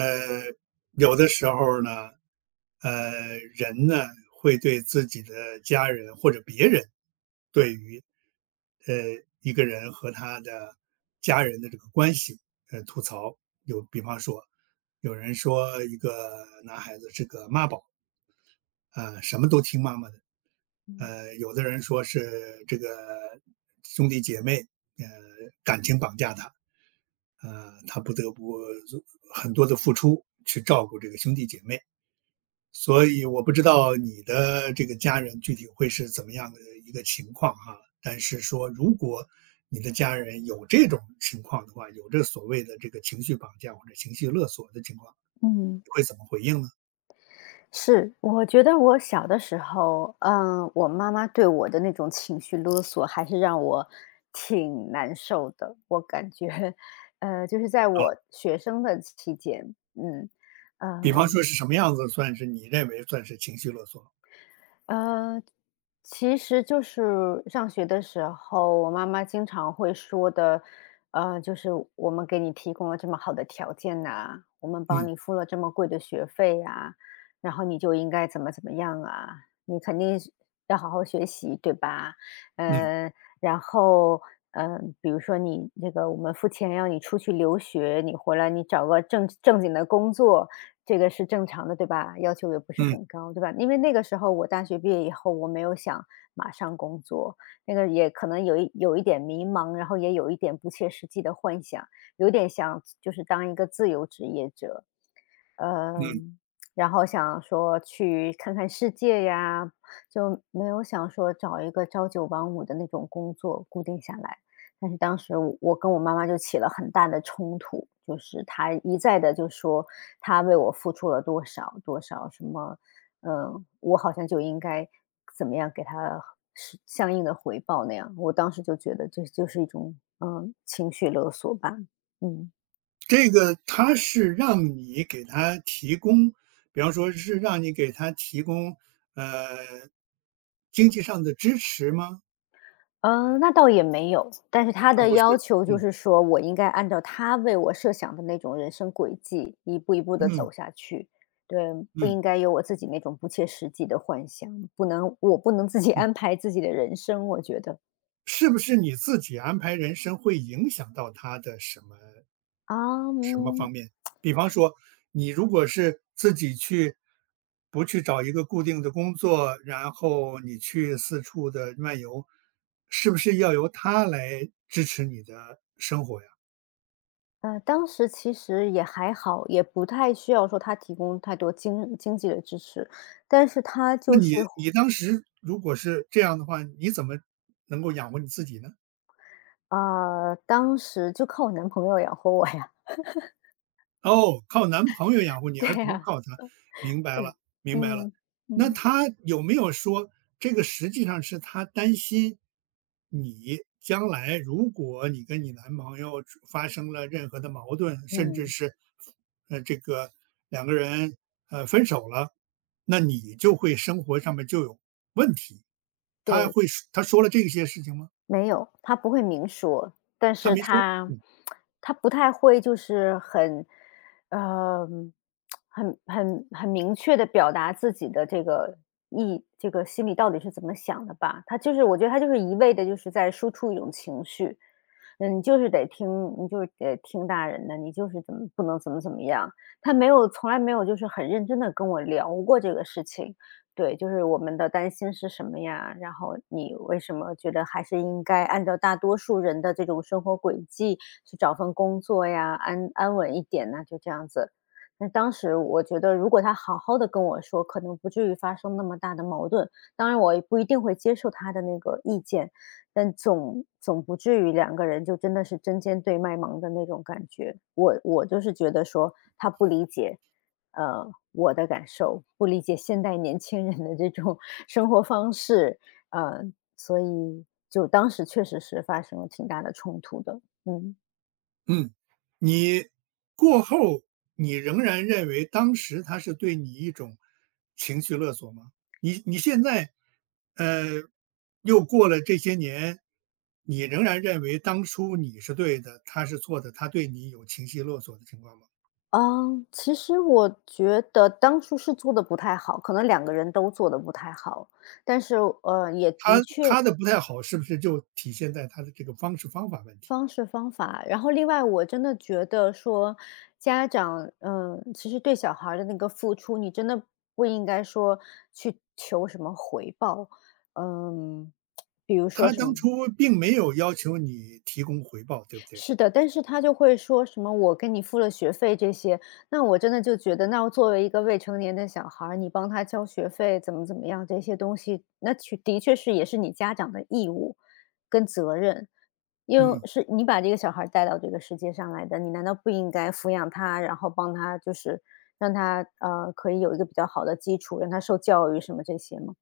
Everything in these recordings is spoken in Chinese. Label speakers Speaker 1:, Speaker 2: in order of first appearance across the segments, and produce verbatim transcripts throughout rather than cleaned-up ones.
Speaker 1: 呃，有的时候呢，呃，人呢会对自己的家人或者别人，对于呃一个人和他的家人的这个关系，呃，吐槽。有比方说，有人说一个男孩子是个妈宝，啊、什么都听妈妈的。
Speaker 2: 嗯
Speaker 1: 呃，有的人说是这个兄弟姐妹，呃，感情绑架他，呃，他不得不做很多的付出去照顾这个兄弟姐妹。所以我不知道你的这个家人具体会是怎么样的一个情况哈、但是说，如果你的家人有这种情况的话，有这所谓的这个情绪绑架或者情绪勒索的情况，
Speaker 2: 嗯，
Speaker 1: 会怎么回应呢？
Speaker 2: 是，我觉得我小的时候，嗯，我妈妈对我的那种情绪勒索，还是让我挺难受的。我感觉，呃，就是在
Speaker 1: 哦，
Speaker 2: 我学生的期间，嗯，
Speaker 1: 比方
Speaker 2: 呃，
Speaker 1: 说是什么样子算是你认为算是情绪勒索？
Speaker 2: 呃，其实就是上学的时候，我妈妈经常会说的，呃，就是我们给你提供了这么好的条件呐、我们帮
Speaker 1: 嗯
Speaker 2: 你付了这么贵的学费呀、然后你就应该怎么怎么样啊，你肯定是要好好学习，对吧？
Speaker 1: 嗯
Speaker 2: 呃，然后。嗯，呃比如说你那个，我们付钱让你出去留学，你回来你找个正正经的工作，这个是正常的，对吧？要求也不是
Speaker 1: 嗯
Speaker 2: 很高，对吧？因为那个时候我大学毕业以后，我没有想马上工作，那个也可能有一有一点迷茫，然后也有一点不切实际的幻想，有点想就是当一个自由职业者。
Speaker 1: 嗯。
Speaker 2: 嗯，然后想说去看看世界呀，就没有想说找一个朝九晚五的那种工作固定下来。但是当时我我跟我妈妈就起了很大的冲突，就是她一再的就说她为我付出了多少多少什么，嗯，我好像就应该怎么样给她是相应的回报那样。我当时就觉得这就是一种嗯情绪勒索吧，嗯。
Speaker 1: 这个他是让你给他提供，比方说是让你给他提供呃经济上的支持吗？
Speaker 2: 呃，那倒也没有，但是他
Speaker 1: 啊，
Speaker 2: 的
Speaker 1: 不
Speaker 2: 要
Speaker 1: 是，
Speaker 2: 求就
Speaker 1: 嗯。
Speaker 2: 是说我应该按照他为我设想的那种人生轨迹，一步一步的
Speaker 1: 嗯
Speaker 2: 走下去。对，不
Speaker 1: 嗯
Speaker 2: 应该有我自己那种不切实际的幻想，不能我不能自己
Speaker 1: 嗯。
Speaker 2: 安排自己的人生，我觉得。
Speaker 1: 是不是你自己安排人生会影响到他的什么
Speaker 2: 啊，
Speaker 1: 什么方
Speaker 2: 嗯，
Speaker 1: 面？比方说，你如果是自己去，不去找一个固定的工作，然后你去四处的漫游，是不是要由他来支持你的生活呀？
Speaker 2: 呃，当时其实也还好，也不太需要说他提供太多经经济的支持，但是他
Speaker 1: 那
Speaker 2: 就
Speaker 1: 你
Speaker 2: 是
Speaker 1: 你当时如果是这样的话，你怎么能够养活你自己呢？
Speaker 2: 啊，当时就靠我男朋友养活我呀。
Speaker 1: 哦，靠男朋友养活 你，
Speaker 2: 对
Speaker 1: 而不
Speaker 2: 呀，
Speaker 1: 靠他，明白
Speaker 2: 对，
Speaker 1: 了，明白了。
Speaker 2: 嗯，
Speaker 1: 那
Speaker 2: 嗯。
Speaker 1: 她有没有说，这个实际上是她担心你将来如果你跟你男朋友出发生了任何的矛盾，甚至
Speaker 2: 嗯，
Speaker 1: 是，呃，这个两个人，呃，分手了，那你就会生活上面就有问题。她
Speaker 2: 对，
Speaker 1: 会说她说了这些事情吗？
Speaker 2: 没有，他不会明说，但
Speaker 1: 她
Speaker 2: 是
Speaker 1: 没说。
Speaker 2: 他他不太会就是很，呃，很很很明确的表达自己的这个意这个心里到底是怎么想的吧。他就是我觉得他就是一味的，就是在输出一种情绪，嗯，你就是得听，你就是得听大人的，你就是怎么不能怎么怎么样。他没有从来没有就是很认真的跟我聊过这个事情。对，就是我们的担心是什么呀？然后你为什么觉得还是应该按照大多数人的这种生活轨迹去找份工作呀，安安稳一点呢？就这样子。那当时我觉得，如果他好好的跟我说，可能不至于发生那么大的矛盾。当然，我也不一定会接受他的那个意见，但总总不至于两个人就真的是针尖对麦芒的那种感觉。我我就是觉得说他不理解，呃，我的感受，不理解现代年轻人的这种 生活方式，呃，所以就当时确实是发生了挺大的冲突的，嗯。
Speaker 1: 嗯，你过后，你仍然认为当时他是对你一种情绪勒索吗？你你现在，呃，又过了这些年，你仍然认为当初你是对的，他是错的，他对你有情绪勒索的情况吗？
Speaker 2: 啊，其实我觉得当初是做的不太好，可能两个人都做的不太好，但是，呃，也
Speaker 1: 他
Speaker 2: 的确
Speaker 1: 他的不太好，是不是就体现在他的这个方式方法问题？
Speaker 2: 方式方法，然后另外我真的觉得说，家长，嗯，其实对小孩儿的那个付出，你真的不应该说去求什么回报，嗯，比如说
Speaker 1: 他
Speaker 2: 什
Speaker 1: 当
Speaker 2: 么
Speaker 1: 初并没有要求你提供回报，对不对？
Speaker 2: 是的，但是他就会说什么"我给你付了学费"这些，那我真的就觉得，那我作为一个未成年的小孩儿你帮他交学费怎么怎么样这些东西，那确的确是也是你家长的义务跟责任，因为
Speaker 1: 嗯。
Speaker 2: 是你把这个小孩儿带到这个世界上来的，你难道不应该抚养他，然后帮他就是让他呃可以有一个比较好的基础，让他受教育什么这些吗？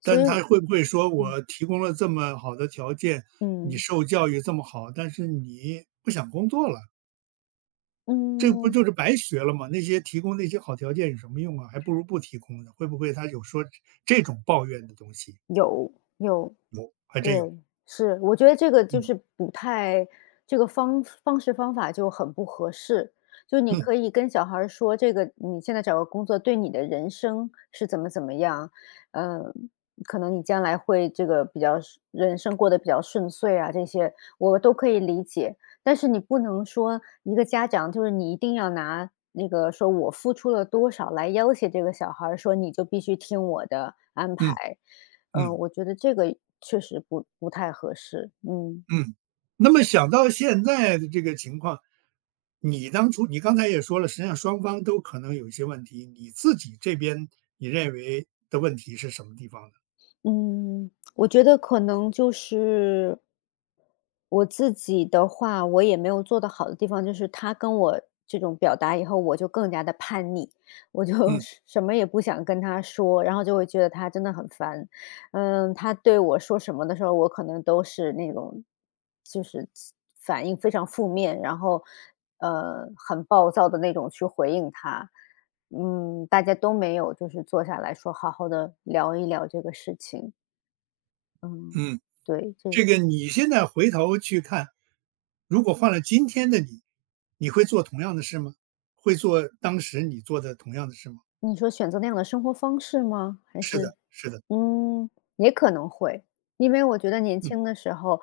Speaker 2: 所
Speaker 1: 但
Speaker 2: 以，
Speaker 1: 他会不会说
Speaker 2: 嗯
Speaker 1: 我提供了这么好的条件，你
Speaker 2: 嗯
Speaker 1: 受教育这么好，但是你不想工作了，这不
Speaker 2: 嗯，
Speaker 1: 就是白学了吗？那些提供那些好条件有什么用啊？还不如不提供呢。会不会他有说这种抱怨的东西？
Speaker 2: 有有。
Speaker 1: 还真有，
Speaker 2: 对，是，我觉得这个就
Speaker 1: 嗯
Speaker 2: 是不太这个方方式方法就很不合适。就你
Speaker 1: 嗯
Speaker 2: 可以跟小孩儿说，这个你现在找个工作对你的人生是怎么怎么样，嗯，可能你将来会这个比较顺人生过得比较顺遂啊，这些我都可以理解。但是你不能说一个家长就是你一定要拿那个说我付出了多少来要挟这个小孩儿，说你就必须听我的安
Speaker 1: 嗯
Speaker 2: 排。嗯，
Speaker 1: 嗯
Speaker 2: 我觉得这个确实不不太合适。嗯
Speaker 1: 嗯。那么想到现在的这个情况，你当初你刚才也说了，实际上双方都可能有一些问题，你自己这边你认为的问题是什么地方呢？
Speaker 2: 嗯，我觉得可能就是我自己的话，我也没有做得好的地方，就是他跟我这种表达以后，我就更加的叛逆，我就
Speaker 1: 嗯
Speaker 2: 是什么也不想跟他说，然后就会觉得他真的很烦。嗯，他对我说什么的时候，我可能都是那种就是反应非常负面，然后呃很暴躁的那种去回应他。嗯，大家都没有就是坐下来说好好的聊一聊这个事情。嗯，
Speaker 1: 嗯。
Speaker 2: 对，这
Speaker 1: 这个你现在回头去看，如果换了今天的你，你会做同样的事吗？会做当时你做的同样的事吗？
Speaker 2: 你说选择那样的生活方式吗？还
Speaker 1: 是
Speaker 2: 是
Speaker 1: 的，是的，
Speaker 2: 嗯，也可能会。因为我觉得年
Speaker 1: 嗯
Speaker 2: 轻的时候，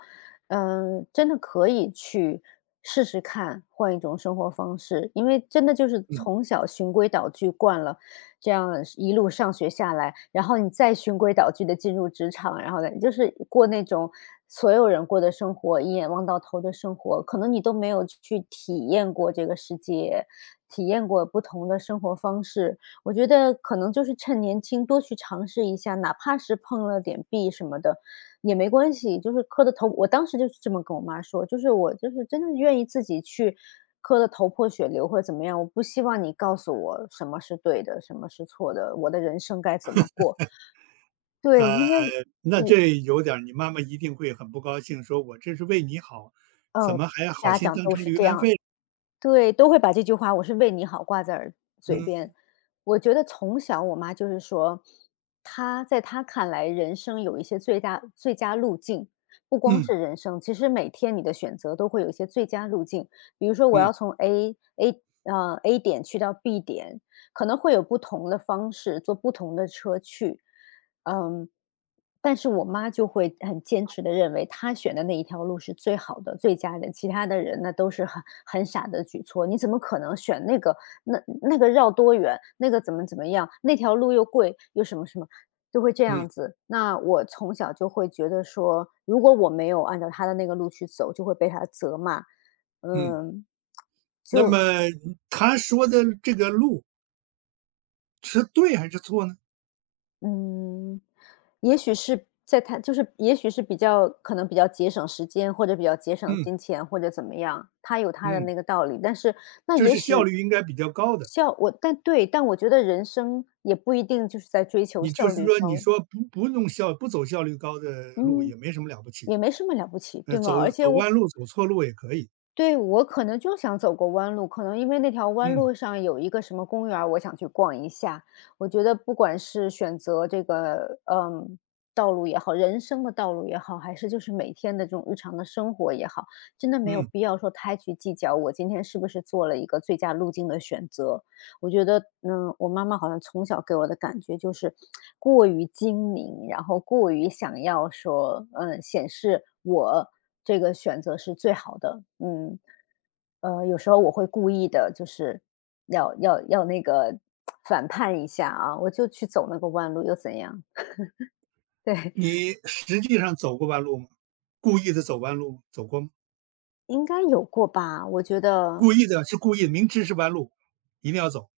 Speaker 2: 嗯、真的可以去试试看换一种生活方式，因为真的就是
Speaker 1: 嗯，
Speaker 2: 从小循规蹈矩惯了，这样一路上学下来，然后你再循规蹈矩的进入职场，然后呢，就是过那种所有人过的生活，一眼望到头的生活，可能你都没有去体验过这个世界，体验过不同的生活方式，我觉得可能就是趁年轻多去尝试一下，哪怕是碰了点壁什么的也没关系，就是磕的头我当时就是这么跟我妈说，就是我就是真的愿意自己去磕的头破血流或者怎么样，我不希望你告诉我什么是对的，什么是错的，我的人生该怎么过。对，
Speaker 1: 呃，
Speaker 2: 因为
Speaker 1: 那
Speaker 2: 我
Speaker 1: 这有点儿你妈妈一定会很不高兴，说我这是为你好，怎
Speaker 2: 呃，
Speaker 1: 么还要好
Speaker 2: 家
Speaker 1: 心
Speaker 2: 长
Speaker 1: 当
Speaker 2: 都
Speaker 1: 成
Speaker 2: 是
Speaker 1: 驴
Speaker 2: 这
Speaker 1: 肝
Speaker 2: 样
Speaker 1: 肺？
Speaker 2: 对，都会把这句话"我是为你好"挂在耳嘴
Speaker 1: 嗯
Speaker 2: 边。我觉得从小我妈就是说，她在她看来，人生有一些最大最佳路径，不光
Speaker 1: 嗯
Speaker 2: 是人生，其实每天你的选择都会有一些最佳路径。比如说，我
Speaker 1: 嗯
Speaker 2: 要从 A A 啊 A 点去到 B 点，可能会有不同的方式，坐不同的车去。嗯，但是我妈就会很坚持的认为她选的那一条路是最好的、最佳的，其他的人那都是很很傻的举措。你怎么可能选那个那那个绕多远，那个怎么怎么样，那条路又贵又什么什么，就会这
Speaker 1: 嗯
Speaker 2: 样子。那我从小就会觉得说，如果我没有按照她的那个路去走，就会被她责骂。
Speaker 1: 嗯。
Speaker 2: 嗯。
Speaker 1: 那么他说的这个路是对还是错呢？
Speaker 2: 嗯，也许是在他就是也许是比较可能比较节省时间，或者比较节省
Speaker 1: 嗯
Speaker 2: 金钱，或者怎么样，他有他的
Speaker 1: 嗯，
Speaker 2: 那个道理。但是那
Speaker 1: 就
Speaker 2: 也
Speaker 1: 是效
Speaker 2: 许
Speaker 1: 率应该比较高的。
Speaker 2: 效我但对，但我觉得人生也不一定就是在追求
Speaker 1: 你就
Speaker 2: 效
Speaker 1: 是
Speaker 2: 率
Speaker 1: 说，你
Speaker 2: 高，
Speaker 1: 说不不弄效不走效率高的路
Speaker 2: 嗯，
Speaker 1: 也没什么了不起，
Speaker 2: 也没什么了不起，
Speaker 1: 呃，
Speaker 2: 对吗？
Speaker 1: 走
Speaker 2: 而且
Speaker 1: 走
Speaker 2: 我
Speaker 1: 弯路、走错路也可以。
Speaker 2: 对，我可能就想走过弯路，可能因为那条弯
Speaker 1: 嗯
Speaker 2: 路上有一个什么公园儿我想去逛一下。我觉得不管是选择这个，嗯，道路也好，人生的道路也好，还是就是每天的这种日常的生活也好，真的没有
Speaker 1: 嗯，
Speaker 2: 必要说太去计较我今天是不是做了一个最佳路径的选择。我觉得，嗯，我妈妈好像从小给我的感觉就是过于精明，然后过于想要说，嗯，显示我这个选择是最好的。嗯，呃，有时候我会故意的，就是要要要那个反叛一下啊，我就去走那个弯路又怎样？对，
Speaker 1: 你实际上走过弯路吗？故意的走弯路吗走过吗？
Speaker 2: 应该有过吧？我觉得，
Speaker 1: 故意的是故意明知是弯路，一定要走。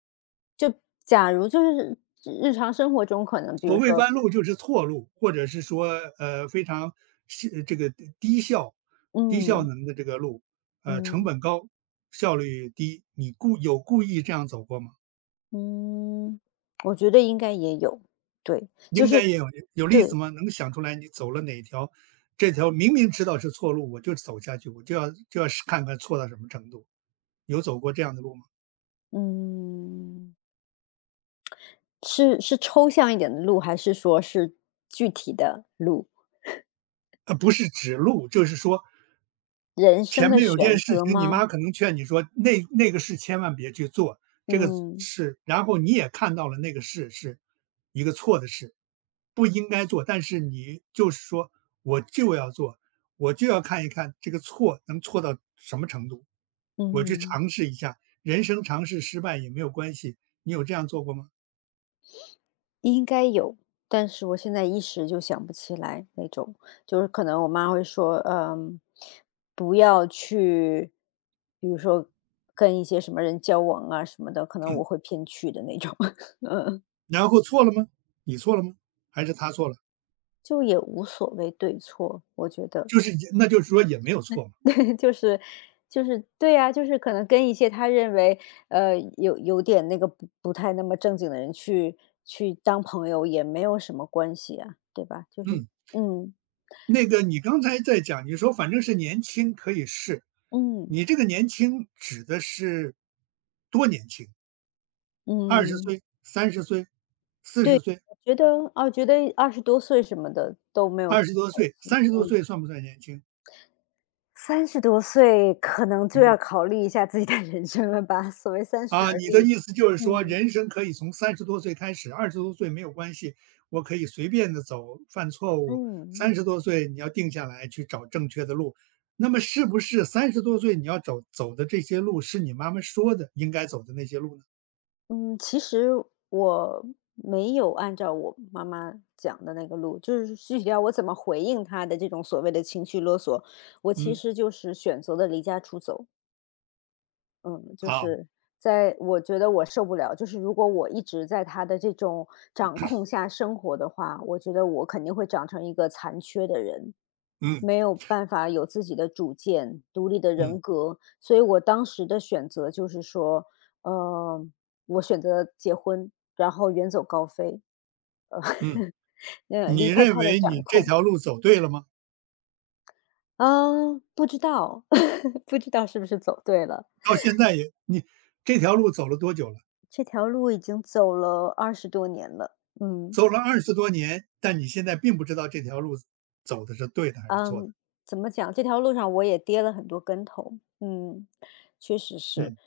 Speaker 2: 就假如就是日常生活中可能，比
Speaker 1: 所
Speaker 2: 如
Speaker 1: 谓
Speaker 2: 说，
Speaker 1: 弯路就是错路，或者是说，呃，非常是这个低效低效
Speaker 2: 嗯
Speaker 1: 能的这个路，呃，成
Speaker 2: 嗯。
Speaker 1: 本高，效率低，你故有故意这样走过吗？
Speaker 2: 嗯，我觉得应该也有，对，就
Speaker 1: 应该
Speaker 2: 是
Speaker 1: 也有。有例子
Speaker 2: 对，
Speaker 1: 吗？能想出来你走了哪条这条明明知道是错路，我就走下去，我就要就要试看看错到什么程度，有走过这样的路吗？
Speaker 2: 嗯，是是抽象一点的路，还是说是具体的路？
Speaker 1: 呃，不是指路，就是说
Speaker 2: 人生
Speaker 1: 前
Speaker 2: 的
Speaker 1: 面有
Speaker 2: 选
Speaker 1: 件事
Speaker 2: 择
Speaker 1: 情，你
Speaker 2: 吗？
Speaker 1: 妈可能劝你说那那个事千万别去做，这个
Speaker 2: 嗯
Speaker 1: 事，然后你也看到了那个事是一个错的事，不应该做，但是你就是说我就要做，我就要看一看这个错能错到什么程度。我去
Speaker 2: 嗯，
Speaker 1: 尝试一下，人生尝试失败也没有关系。你有这样做过吗？
Speaker 2: 应该有，但是我现在一时就想不起来那种，就是可能我妈会说，嗯，不要去，比如说跟一些什么人交往啊什么的，可能我会偏去的那种。
Speaker 1: 然后错了吗？你错了吗？还是他错了？
Speaker 2: 就也无所谓对错，我觉得。
Speaker 1: 就是那就是说也没有错嘛。
Speaker 2: 就是就是对呀，就是可能跟一些他认为，呃，有有点那个不不太那么正经的人去去当朋友也没有什么关系啊，对吧？就是
Speaker 1: 嗯，
Speaker 2: 嗯，
Speaker 1: 那个你刚才在讲，你说反正是年轻可以试，
Speaker 2: 嗯，
Speaker 1: 你这个年轻指的是多年轻？二十
Speaker 2: 嗯，
Speaker 1: 岁、三十岁、四
Speaker 2: 对，
Speaker 1: 十岁、
Speaker 2: 我觉得啊，觉得二十多岁什么的都没有什
Speaker 1: 二十
Speaker 2: 么
Speaker 1: 多
Speaker 2: 关
Speaker 1: 岁、
Speaker 2: 系，
Speaker 1: 三十多
Speaker 2: 嗯。
Speaker 1: 岁算不算年轻？
Speaker 2: 三十多岁可能就
Speaker 1: 你
Speaker 2: 要考虑一下自己的人生了吧，所谓三十
Speaker 1: 啊，
Speaker 2: 而
Speaker 1: 你的
Speaker 2: 立。
Speaker 1: 意思就是
Speaker 2: 嗯，
Speaker 1: 说，
Speaker 2: 嗯。
Speaker 1: 人生可以从三十多岁开始二十多岁没有关系，我可以随便的走，犯错误。
Speaker 2: 嗯
Speaker 1: 三十多岁你要定下来去找正确的路，那么是不是三十多岁你要走走的这些路是你妈妈说的应该走的那些路呢？
Speaker 2: 嗯，其实我没有按照我妈妈讲的那个路，就是具体到我怎么回应她的这种所谓的情绪勒索，我其
Speaker 1: 嗯，
Speaker 2: 实就是选择了离家出走。嗯，就
Speaker 1: 好，
Speaker 2: 是在我觉得我受不了，就是如果我一直在他的这种掌控下生活的话，我觉得我肯定会长成一个残缺的人，
Speaker 1: 嗯，
Speaker 2: 没有办法有自己的主见、独立的
Speaker 1: 嗯，
Speaker 2: 人格。所以我当时的选择就是说，呃，我选择结婚，然后远走高飞，呃，
Speaker 1: 嗯，
Speaker 2: 呃，
Speaker 1: 你
Speaker 2: 离开
Speaker 1: 认
Speaker 2: 他的
Speaker 1: 为
Speaker 2: 掌
Speaker 1: 你这
Speaker 2: 控。
Speaker 1: 条路走对了吗？
Speaker 2: 嗯，不知道，不知道是不是走对了。
Speaker 1: 到现在也你这条路走了多久了？
Speaker 2: 这条路已经走了二十多年了，嗯。
Speaker 1: 走了二十多年，但你现在并不知道这条路走的是对的还是错的，
Speaker 2: 嗯，怎么讲？这条路上我也跌了很多跟头，嗯，确实是，
Speaker 1: 嗯。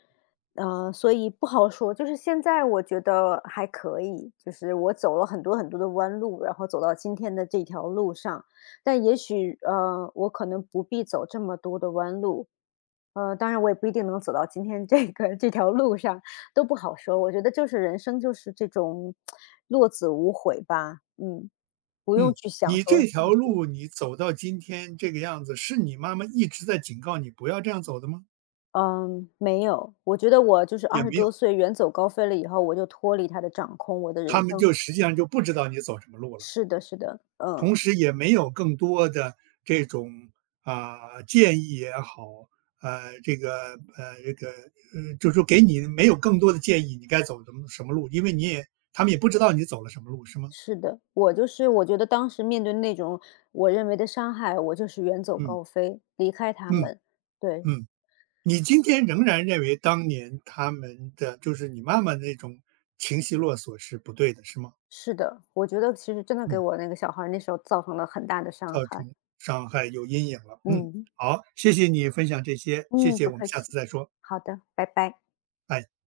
Speaker 2: 呃，所以不好说。就是现在我觉得还可以，就是我走了很多很多的弯路，然后走到今天的这条路上。但也许，呃，我可能不必走这么多的弯路，呃，当然我也不一定能走到今天这个这条路上，都不好说。我觉得就是人生就是这种落子无悔吧，嗯，不用
Speaker 1: 嗯，
Speaker 2: 去想
Speaker 1: 你
Speaker 2: 说
Speaker 1: 这
Speaker 2: 是
Speaker 1: 条
Speaker 2: 不是。
Speaker 1: 路你走到今天这个样子，是你妈妈一直在警告你不要这样走的吗？
Speaker 2: 嗯，没有，我觉得我就是
Speaker 1: 也
Speaker 2: 二十
Speaker 1: 没有，
Speaker 2: 多岁远走高飞了以后，我就脱离他的掌控，我的
Speaker 1: 他
Speaker 2: 人
Speaker 1: 们
Speaker 2: 生
Speaker 1: 就实际上就不知道你走什么路了，
Speaker 2: 是的是的，嗯，
Speaker 1: 同时也没有更多的这种啊、建议也好，呃，这个呃这个呃，就是说给你没有更多的建议，你该走什么什么路，因为你也他们也不知道你走了什么路，是吗？
Speaker 2: 是的。我就是我觉得当时面对那种我认为的伤害，我就是远走
Speaker 1: 嗯
Speaker 2: 高飞，离开他
Speaker 1: 嗯
Speaker 2: 们。对，
Speaker 1: 嗯。你今天仍然认为当年他们的就是你妈妈那种情绪勒索是不对的，是吗？
Speaker 2: 是的，我觉得其实真的给
Speaker 1: 嗯，
Speaker 2: 我那个小孩儿那时候造成了很大的伤
Speaker 1: 造
Speaker 2: 害。
Speaker 1: 成伤害有阴影了。嗯，
Speaker 2: 嗯，
Speaker 1: 好，谢谢你分享这些，谢
Speaker 2: 嗯，
Speaker 1: 谢，
Speaker 2: 不
Speaker 1: 我们
Speaker 2: 客
Speaker 1: 下次
Speaker 2: 气。
Speaker 1: 再说，
Speaker 2: 好的，拜拜。
Speaker 1: 拜。